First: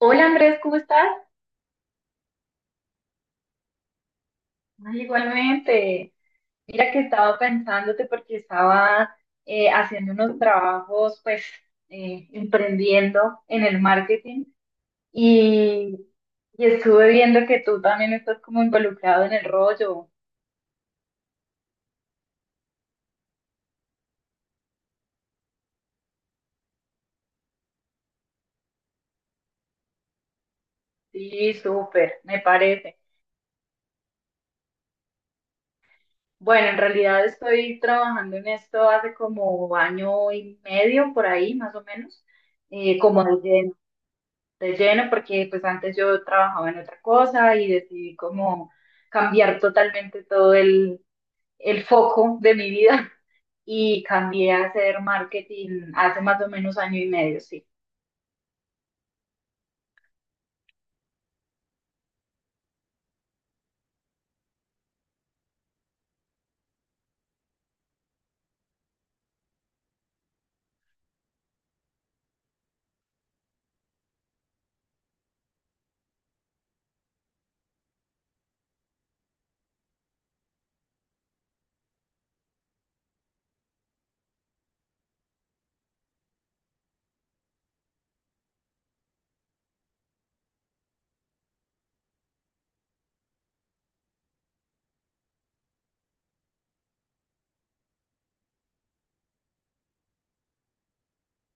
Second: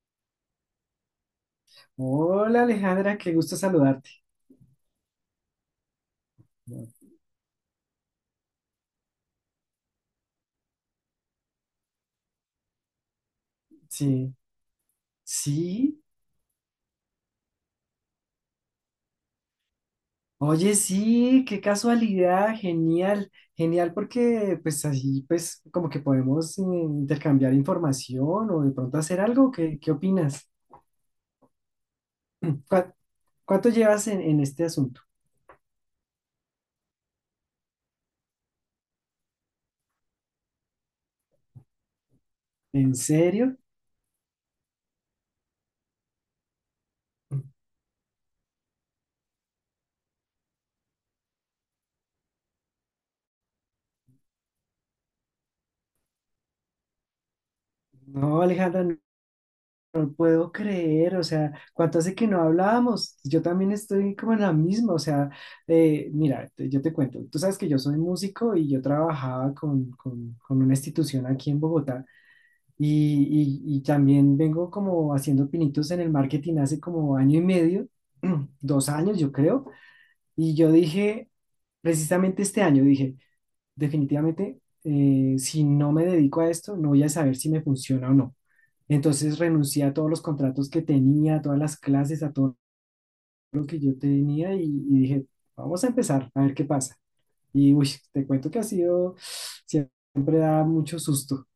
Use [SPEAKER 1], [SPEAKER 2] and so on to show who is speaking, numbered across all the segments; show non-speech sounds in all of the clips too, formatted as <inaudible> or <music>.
[SPEAKER 1] Hola Andrés, ¿cómo estás?
[SPEAKER 2] Hola Alejandra, qué gusto saludarte.
[SPEAKER 1] Ay, igualmente. Mira que estaba pensándote porque estaba haciendo unos trabajos, pues, emprendiendo en el
[SPEAKER 2] Sí,
[SPEAKER 1] marketing
[SPEAKER 2] sí.
[SPEAKER 1] y, y estuve viendo que tú también estás como involucrado en el rollo.
[SPEAKER 2] Oye, sí, qué casualidad, genial, genial porque pues así pues como que podemos intercambiar información o de pronto hacer algo, ¿qué opinas?
[SPEAKER 1] Sí, súper, me
[SPEAKER 2] <clears throat> ¿Cuá-
[SPEAKER 1] parece.
[SPEAKER 2] ¿Cuánto llevas en este asunto?
[SPEAKER 1] Bueno, en realidad estoy trabajando en esto hace como año y medio por ahí, más o menos,
[SPEAKER 2] ¿En
[SPEAKER 1] como
[SPEAKER 2] serio?
[SPEAKER 1] de lleno porque pues antes yo trabajaba en otra cosa y decidí como cambiar totalmente todo el foco de mi vida <laughs> y cambié a hacer marketing hace más o menos año y medio, sí.
[SPEAKER 2] No, Alejandra, puedo creer, o sea, cuánto hace que no hablábamos. Yo también estoy como en la misma, o sea, mira, yo te cuento, tú sabes que yo soy músico y yo trabajaba con una institución aquí en Bogotá y también vengo como haciendo pinitos en el marketing hace como año y medio, <clears throat> 2 años yo creo, y yo dije, precisamente este año dije, definitivamente, si no me dedico a esto, no voy a saber si me funciona o no. Entonces renuncié a todos los contratos que tenía, a todas las clases, a todo lo que yo tenía y dije, vamos a empezar a ver qué pasa. Y uy, te cuento que ha sido, siempre da mucho susto.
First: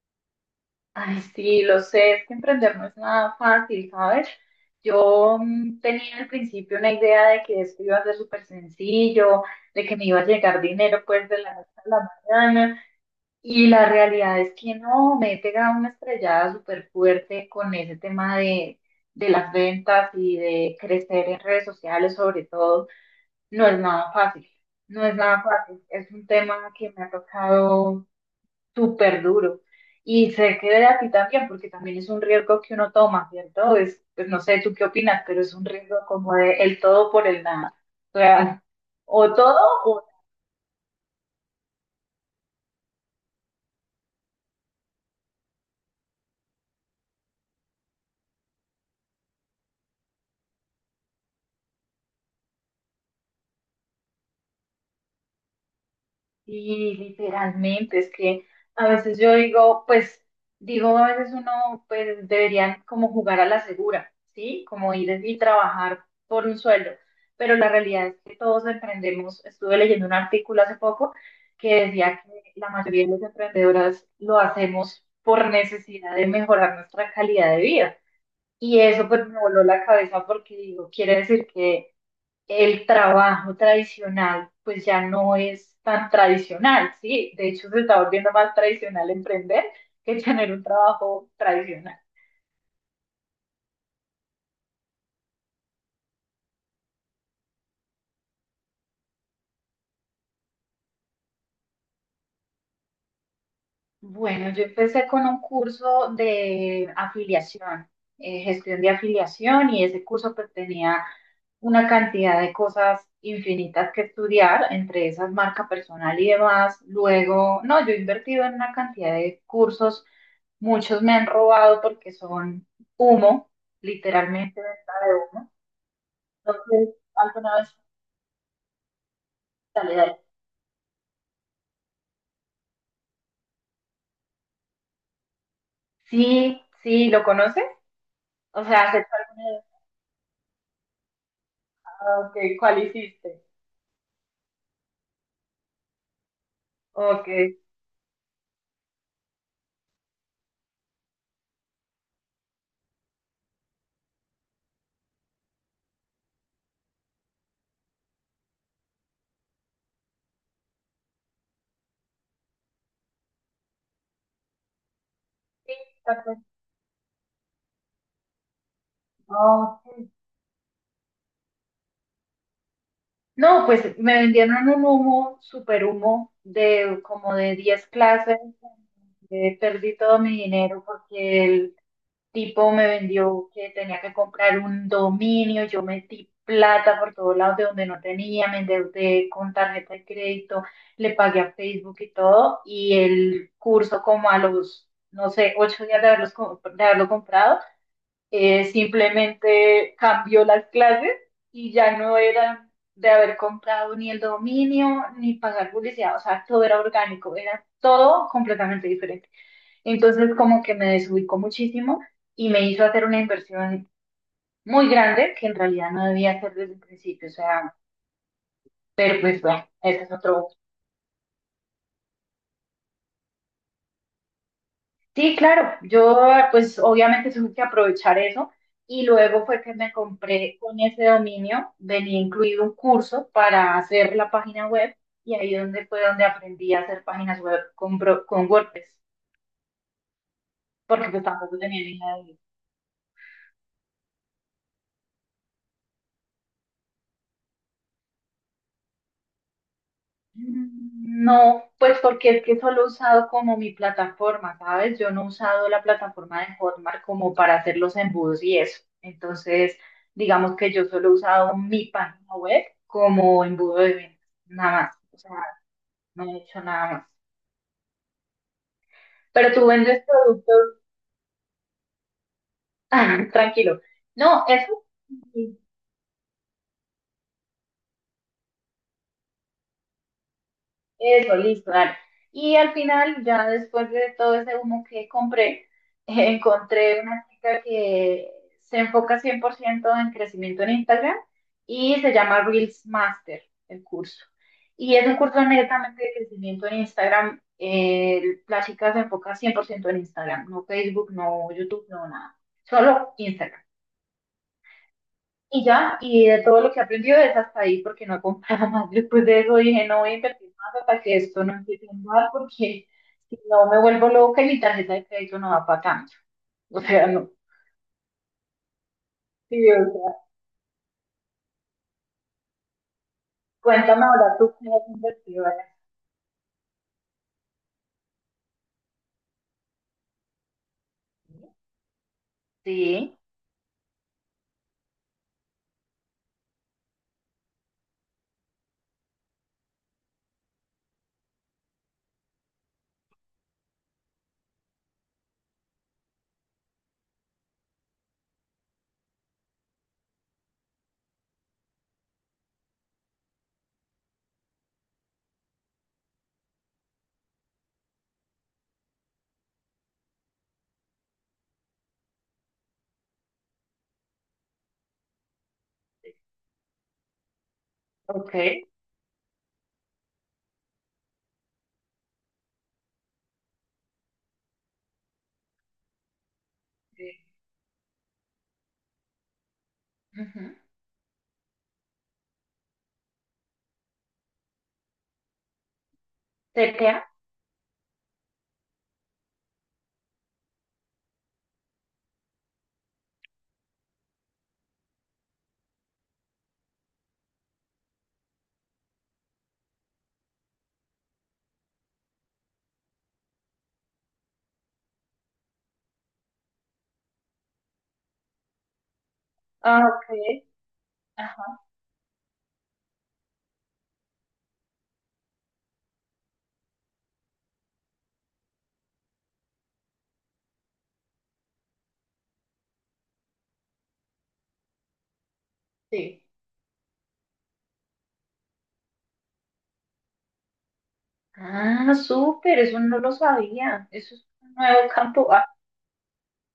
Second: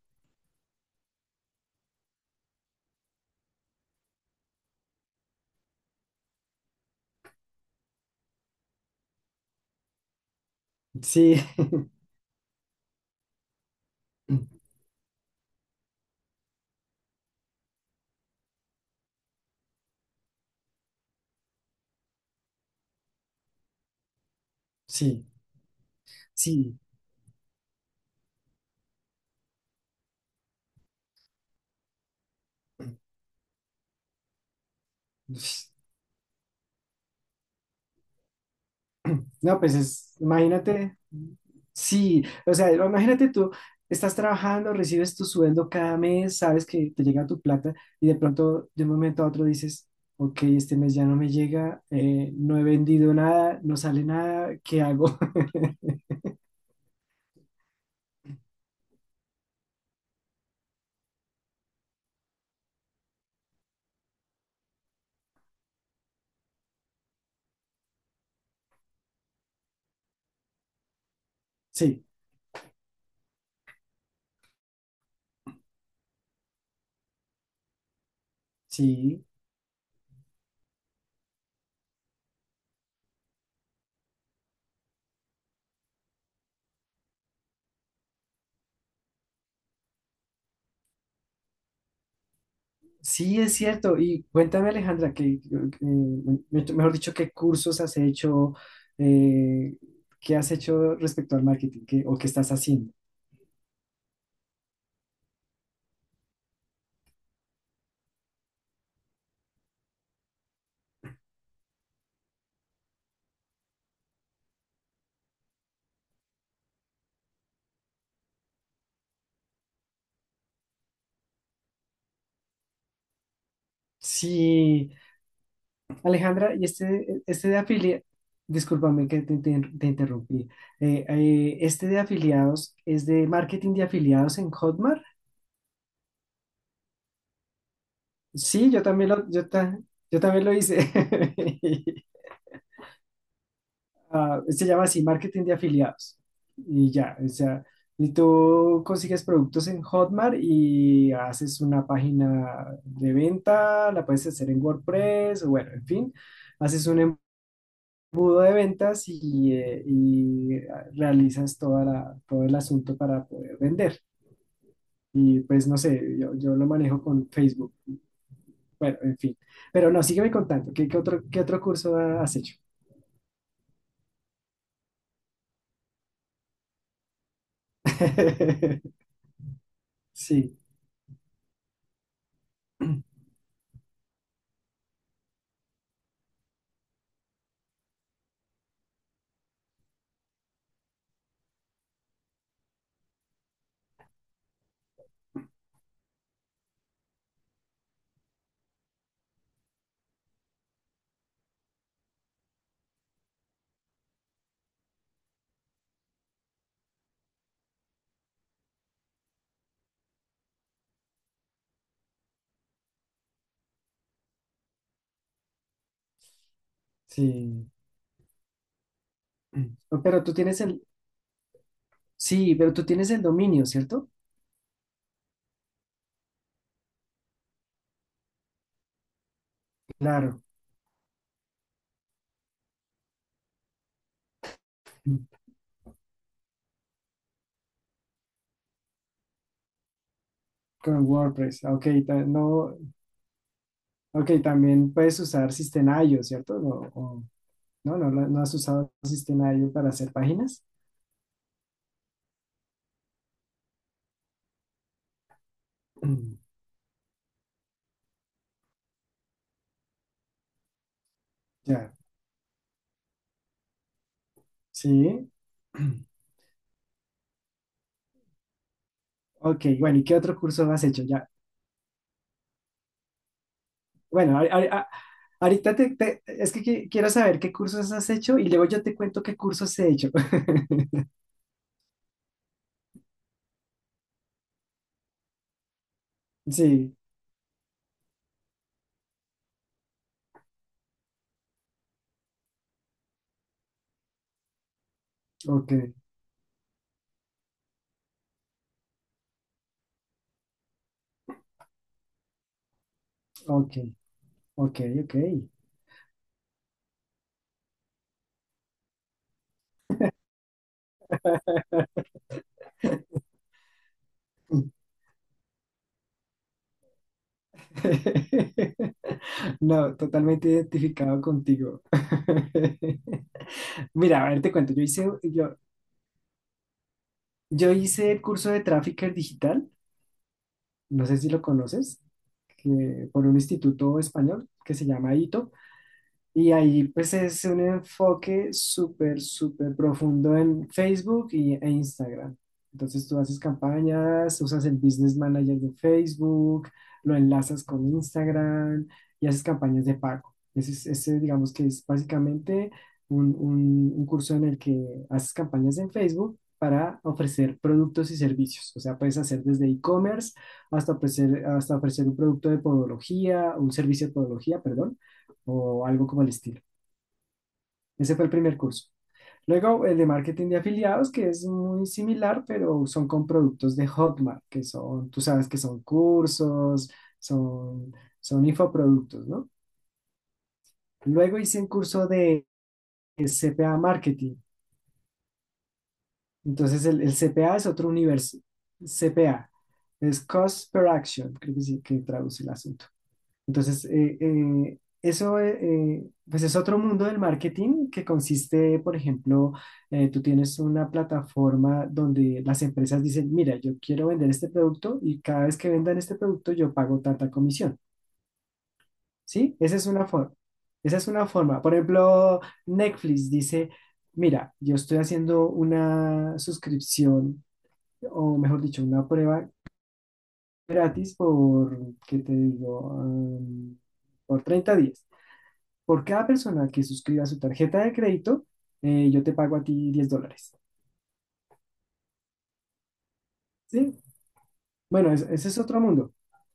[SPEAKER 1] Ay, sí, lo sé, es que emprender no es nada fácil, ¿sabes? Yo tenía al principio una idea de que esto iba a ser súper sencillo, de que me iba a llegar dinero pues
[SPEAKER 2] Sí,
[SPEAKER 1] de la noche a la mañana. Y la realidad es que
[SPEAKER 2] <laughs>
[SPEAKER 1] no, me he pegado una estrellada súper fuerte con ese tema de las ventas y de crecer en redes sociales, sobre todo. No es nada fácil, no es
[SPEAKER 2] sí,
[SPEAKER 1] nada fácil. Es un tema
[SPEAKER 2] sí.
[SPEAKER 1] que me ha tocado súper duro. Y sé que de a ti también, porque también es un riesgo que uno toma, ¿cierto? Es, pues no sé tú qué opinas,
[SPEAKER 2] Uy,
[SPEAKER 1] pero es un riesgo como de el todo por el nada. O sea, o todo.
[SPEAKER 2] no, pues es, imagínate, sí, o sea, imagínate tú, estás trabajando, recibes tu sueldo cada mes, sabes que te llega tu plata y de pronto de un momento a otro dices, ok, este mes ya no me llega, no he vendido nada, no sale nada, ¿qué hago? <laughs>
[SPEAKER 1] Y literalmente, es que a veces yo digo, pues, digo, a veces uno, pues, deberían como jugar a la segura, ¿sí? Como ir y trabajar por un sueldo. Pero la realidad es que todos emprendemos. Estuve leyendo un artículo hace poco que
[SPEAKER 2] Sí,
[SPEAKER 1] decía que la mayoría de las emprendedoras lo hacemos por necesidad de mejorar nuestra calidad de vida. Y eso
[SPEAKER 2] sí,
[SPEAKER 1] pues me voló la cabeza porque digo, quiere decir que el trabajo tradicional pues ya no es tan tradicional, ¿sí? De hecho, se está volviendo más tradicional emprender que tener un trabajo tradicional.
[SPEAKER 2] sí es cierto. Y cuéntame, Alejandra, que, mejor dicho, ¿qué cursos has hecho? Eh, ¿Qué has hecho respecto al marketing? ¿O qué estás haciendo?
[SPEAKER 1] Bueno, yo empecé con un curso de afiliación, gestión de afiliación, y ese curso pues tenía una cantidad de cosas infinitas que estudiar, entre esas marca personal y demás. Luego, no, yo he invertido en una cantidad de cursos. Muchos me han robado porque son humo, literalmente
[SPEAKER 2] Sí,
[SPEAKER 1] venta de humo.
[SPEAKER 2] Alejandra, y
[SPEAKER 1] Entonces,
[SPEAKER 2] este,
[SPEAKER 1] alguna
[SPEAKER 2] de
[SPEAKER 1] vez
[SPEAKER 2] afiliados, discúlpame que te
[SPEAKER 1] sale de ahí.
[SPEAKER 2] interrumpí. Este de afiliados es de marketing de afiliados en Hotmart.
[SPEAKER 1] Sí, sí, ¿lo conoces? O
[SPEAKER 2] Sí,
[SPEAKER 1] sea, acepta hecho alguna vez?
[SPEAKER 2] yo también lo hice. <laughs>
[SPEAKER 1] Ah, ok, ¿cuál hiciste?
[SPEAKER 2] Ah, se llama así, marketing de afiliados. Y ya, o
[SPEAKER 1] Ok.
[SPEAKER 2] sea, y tú consigues productos en Hotmart y haces una página de venta, la puedes hacer en WordPress, o bueno, en fin, haces un embudo de ventas y realizas todo el asunto para poder vender. Y pues
[SPEAKER 1] Sí,
[SPEAKER 2] no sé,
[SPEAKER 1] tal
[SPEAKER 2] yo,
[SPEAKER 1] vez.
[SPEAKER 2] yo lo manejo con Facebook. Bueno, en fin.
[SPEAKER 1] Ah,
[SPEAKER 2] Pero no,
[SPEAKER 1] ok.
[SPEAKER 2] sígueme contando. ¿Qué otro curso has hecho?
[SPEAKER 1] No, pues me vendieron un humo, super humo, de como de 10 clases.
[SPEAKER 2] <laughs>
[SPEAKER 1] Eh, perdí todo mi
[SPEAKER 2] Sí,
[SPEAKER 1] dinero porque el tipo me
[SPEAKER 2] <clears throat>
[SPEAKER 1] vendió que tenía que comprar un dominio, yo metí plata por todos lados de donde no tenía, me endeudé con tarjeta de crédito, le pagué a Facebook y todo, y el curso como a los, no sé, 8 días de haberlo comprado, simplemente cambió las clases y ya no era de haber comprado ni el dominio, ni pagar publicidad, o sea, todo era orgánico, era todo completamente diferente. Entonces como que me desubicó muchísimo y me hizo hacer una inversión muy grande que en realidad no debía hacer desde el principio. O
[SPEAKER 2] sí.
[SPEAKER 1] sea, pero pues bueno,
[SPEAKER 2] No,
[SPEAKER 1] ese es otro.
[SPEAKER 2] Sí, pero tú tienes el dominio, ¿cierto?
[SPEAKER 1] Sí, claro, yo pues obviamente tuve que aprovechar eso y luego fue que me
[SPEAKER 2] Claro.
[SPEAKER 1] compré con ese dominio, venía incluido un curso para hacer la página web y ahí donde fue donde aprendí a hacer páginas web con WordPress,
[SPEAKER 2] Con
[SPEAKER 1] porque pues tampoco
[SPEAKER 2] WordPress.
[SPEAKER 1] tenía
[SPEAKER 2] Ok,
[SPEAKER 1] ni idea.
[SPEAKER 2] no, ok, también puedes usar System.io, ¿cierto? No, no has usado System.io para hacer páginas.
[SPEAKER 1] No, pues porque es que solo he usado como mi plataforma, ¿sabes? Yo no he usado la plataforma de
[SPEAKER 2] <clears throat>
[SPEAKER 1] Hotmart como para hacer los embudos y eso. Entonces, digamos que yo solo he usado mi
[SPEAKER 2] Ya,
[SPEAKER 1] página web como embudo de venta, nada más. O
[SPEAKER 2] sí.
[SPEAKER 1] sea,
[SPEAKER 2] <clears throat>
[SPEAKER 1] no he hecho nada más. Pero
[SPEAKER 2] Ok,
[SPEAKER 1] tú
[SPEAKER 2] bueno,
[SPEAKER 1] vendes
[SPEAKER 2] ¿y qué otro curso
[SPEAKER 1] productos,
[SPEAKER 2] has hecho? Ya,
[SPEAKER 1] <laughs> tranquilo.
[SPEAKER 2] bueno,
[SPEAKER 1] No, eso. Sí,
[SPEAKER 2] ahorita es que quiero saber qué cursos has hecho y luego yo te cuento qué cursos he hecho. <laughs>
[SPEAKER 1] eso, listo, dale. Y al final, ya después de todo ese humo que compré, <laughs>
[SPEAKER 2] Sí,
[SPEAKER 1] encontré una chica que se enfoca 100% en crecimiento en Instagram y se llama Reels Master, el curso. Y es un curso
[SPEAKER 2] ok,
[SPEAKER 1] netamente de crecimiento en Instagram. Eh, la chica se enfoca 100% en Instagram, no Facebook, no YouTube, no nada. Solo Instagram.
[SPEAKER 2] ok, ok, ok.
[SPEAKER 1] Y ya, y de todo lo que he aprendido es hasta ahí, porque no compraba <laughs> más. Después de eso dije, no voy a invertir más hasta que esto no empiece a andar, porque si no me vuelvo loca y mi tarjeta de crédito no va para tanto. O sea, no.
[SPEAKER 2] <laughs>
[SPEAKER 1] Sí, o
[SPEAKER 2] No,
[SPEAKER 1] sea,
[SPEAKER 2] totalmente identificado contigo. <laughs>
[SPEAKER 1] cuéntame
[SPEAKER 2] Mira, a
[SPEAKER 1] ahora
[SPEAKER 2] ver, te
[SPEAKER 1] tú qué
[SPEAKER 2] cuento, yo
[SPEAKER 1] has
[SPEAKER 2] hice,
[SPEAKER 1] invertido
[SPEAKER 2] yo,
[SPEAKER 1] ahora.
[SPEAKER 2] yo hice el curso de Trafficker Digital, no sé si lo conoces, que,
[SPEAKER 1] Sí,
[SPEAKER 2] por un instituto español que se llama ITO. Y ahí pues es un enfoque súper, súper profundo en Facebook e Instagram. Entonces tú haces campañas, usas el Business Manager de Facebook, lo enlazas con Instagram y haces campañas de pago. Ese digamos que es básicamente un curso en el que haces campañas en Facebook para ofrecer productos y servicios. O sea, puedes hacer desde e-commerce hasta ofrecer un producto de podología, un servicio de podología, perdón o algo como el estilo. Ese fue el
[SPEAKER 1] ok.
[SPEAKER 2] primer curso. Luego el de marketing de afiliados, que es muy similar, pero son con productos de Hotmart, que son, tú sabes que son cursos,
[SPEAKER 1] Sí.
[SPEAKER 2] son, son infoproductos, ¿no?
[SPEAKER 1] Ujú.
[SPEAKER 2] Luego hice un curso de CPA Marketing.
[SPEAKER 1] ¿Te
[SPEAKER 2] Entonces el,
[SPEAKER 1] queda?
[SPEAKER 2] el CPA es otro universo. CPA es Cost Per Action, creo que sí, que traduce el asunto. Entonces, eso pues es otro mundo del marketing que consiste, por ejemplo, tú tienes una plataforma donde las empresas dicen, mira, yo quiero vender este producto y cada vez que vendan este producto yo pago tanta comisión, ¿sí? Esa
[SPEAKER 1] Ah,
[SPEAKER 2] es
[SPEAKER 1] ok.
[SPEAKER 2] una forma. Esa es una
[SPEAKER 1] Ajá,
[SPEAKER 2] forma. Por ejemplo, Netflix dice, mira, yo estoy haciendo una suscripción, o mejor dicho, una prueba gratis por, ¿qué te digo? Por 30 días. Por
[SPEAKER 1] sí.
[SPEAKER 2] cada persona que suscriba su tarjeta de crédito, yo te pago a ti $10.
[SPEAKER 1] Ah, súper, eso no lo sabía.
[SPEAKER 2] ¿Sí?
[SPEAKER 1] Eso es un nuevo
[SPEAKER 2] Bueno,
[SPEAKER 1] campo. Ah,
[SPEAKER 2] ese es otro mundo.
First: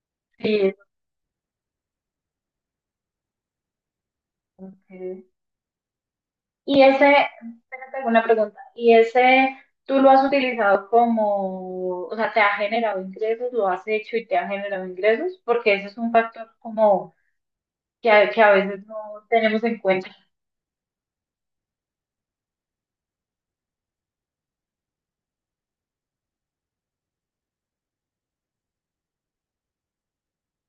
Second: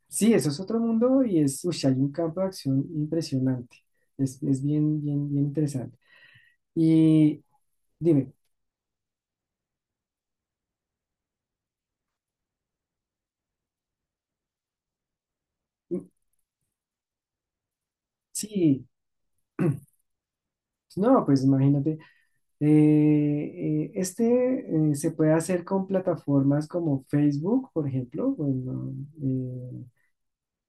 [SPEAKER 2] Sí, eso es
[SPEAKER 1] sí,
[SPEAKER 2] otro mundo y uy, hay un campo de acción impresionante. Es bien, bien,
[SPEAKER 1] ok.
[SPEAKER 2] bien interesante.
[SPEAKER 1] Y ese,
[SPEAKER 2] Y
[SPEAKER 1] tengo una
[SPEAKER 2] dime,
[SPEAKER 1] pregunta, y ese tú lo has utilizado como, o sea, te ha generado ingresos, lo has hecho y te ha generado ingresos, porque ese es
[SPEAKER 2] mm,
[SPEAKER 1] un factor como que a veces
[SPEAKER 2] sí,
[SPEAKER 1] no tenemos en cuenta.
[SPEAKER 2] no, pues imagínate, este se puede hacer con plataformas como Facebook, por ejemplo, bueno, eh,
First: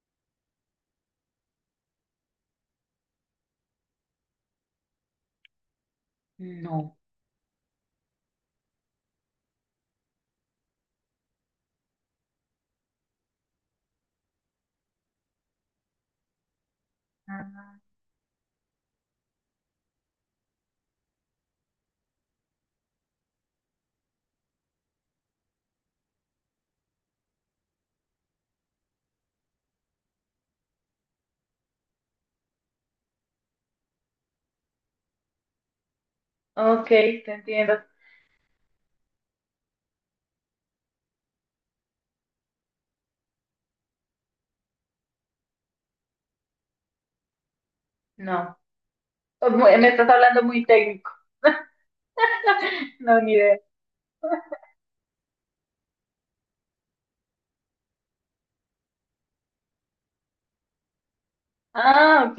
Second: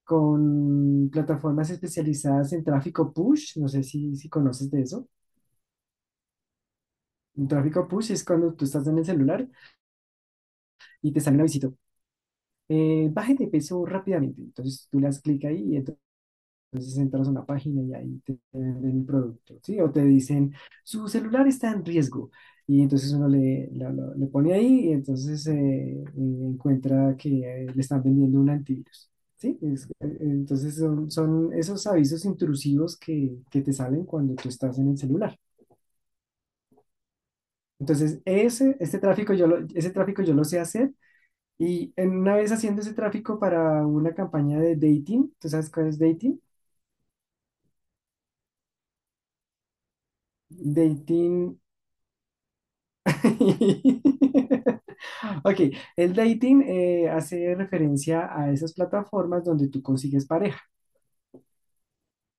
[SPEAKER 2] con plataformas especializadas en tráfico push, no sé si conoces de eso.
[SPEAKER 1] No.
[SPEAKER 2] Un tráfico push es cuando tú estás en el celular y te sale un visita. Baje de peso rápidamente. Entonces tú le das clic ahí y entonces entras a una
[SPEAKER 1] Ah,
[SPEAKER 2] página y ahí te venden el producto, ¿sí? O te dicen, su celular está en riesgo. Y entonces uno le pone ahí y entonces encuentra que le están vendiendo un antivirus, ¿sí? Entonces son, esos avisos intrusivos que te salen cuando tú estás en el celular.
[SPEAKER 1] ok, te entiendo.
[SPEAKER 2] Entonces, ese tráfico yo lo sé hacer. Y en una vez haciendo ese tráfico para una campaña de dating, ¿tú sabes cuál es dating?
[SPEAKER 1] No. Oh, Me estás hablando muy técnico.
[SPEAKER 2] Dating.
[SPEAKER 1] <laughs> No, ni idea.
[SPEAKER 2] <laughs> Ok, el dating hace referencia a esas plataformas donde tú consigues pareja.
[SPEAKER 1] Ah, ok.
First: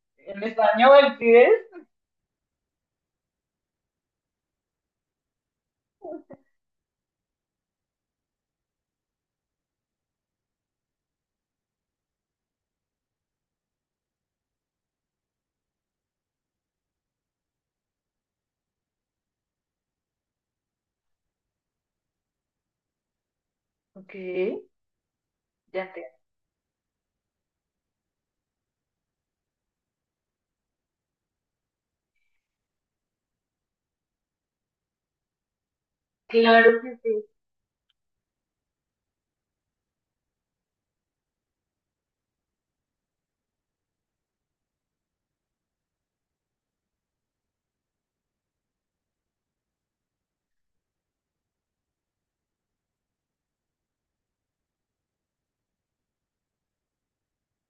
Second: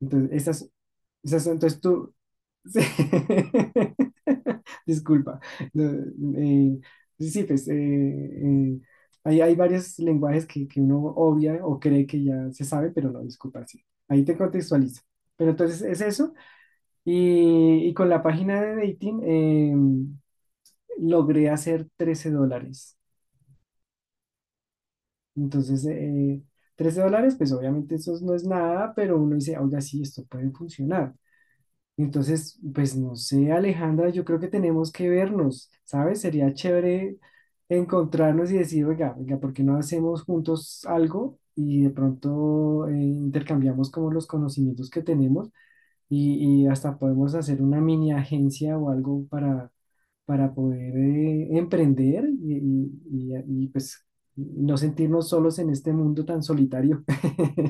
[SPEAKER 2] Entonces, esas,
[SPEAKER 1] español el
[SPEAKER 2] esas son,
[SPEAKER 1] pides?
[SPEAKER 2] entonces tú. <laughs> Sí. Disculpa. No, eh, sí, sí, pues hay varios lenguajes que uno obvia o cree que ya se sabe, pero no, disculpa, sí. Ahí te contextualizo. Pero entonces es eso. Y con la página de dating logré hacer $13.
[SPEAKER 1] Ok,
[SPEAKER 2] Entonces,
[SPEAKER 1] ya te.
[SPEAKER 2] $13, pues obviamente eso no es nada, pero uno dice, oiga, sí, esto puede funcionar. Entonces, pues no sé, Alejandra, yo creo que tenemos que vernos, ¿sabes? Sería
[SPEAKER 1] Claro que sí.
[SPEAKER 2] chévere encontrarnos y decir, oiga, oiga, ¿por qué no hacemos juntos algo? Y de pronto intercambiamos como los conocimientos que tenemos y hasta podemos hacer una mini agencia o algo para poder emprender y, pues no sentirnos solos en este mundo tan solitario.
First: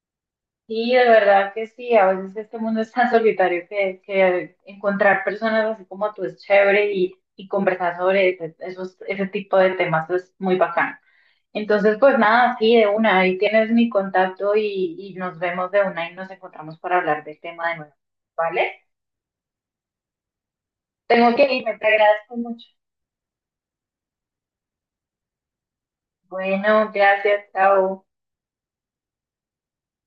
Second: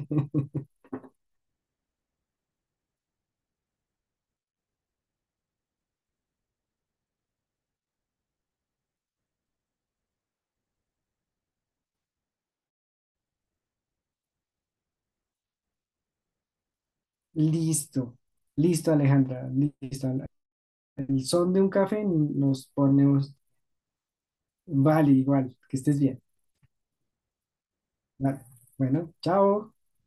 [SPEAKER 2] <laughs>
[SPEAKER 1] Sí, de verdad que sí, a veces este mundo es tan solitario que encontrar personas así como tú es chévere y conversar sobre ese tipo de temas es muy bacán. Entonces, pues nada, sí, de una, ahí tienes mi contacto y nos vemos de una y nos encontramos para hablar del tema de nuevo,
[SPEAKER 2] Listo,
[SPEAKER 1] ¿vale?
[SPEAKER 2] listo Alejandra, listo. Al
[SPEAKER 1] Tengo
[SPEAKER 2] son
[SPEAKER 1] que
[SPEAKER 2] de un
[SPEAKER 1] irme, te
[SPEAKER 2] café
[SPEAKER 1] agradezco mucho.
[SPEAKER 2] nos ponemos, vale, igual, que estés bien.
[SPEAKER 1] Bueno, gracias, chao.
[SPEAKER 2] Vale. Bueno, chao.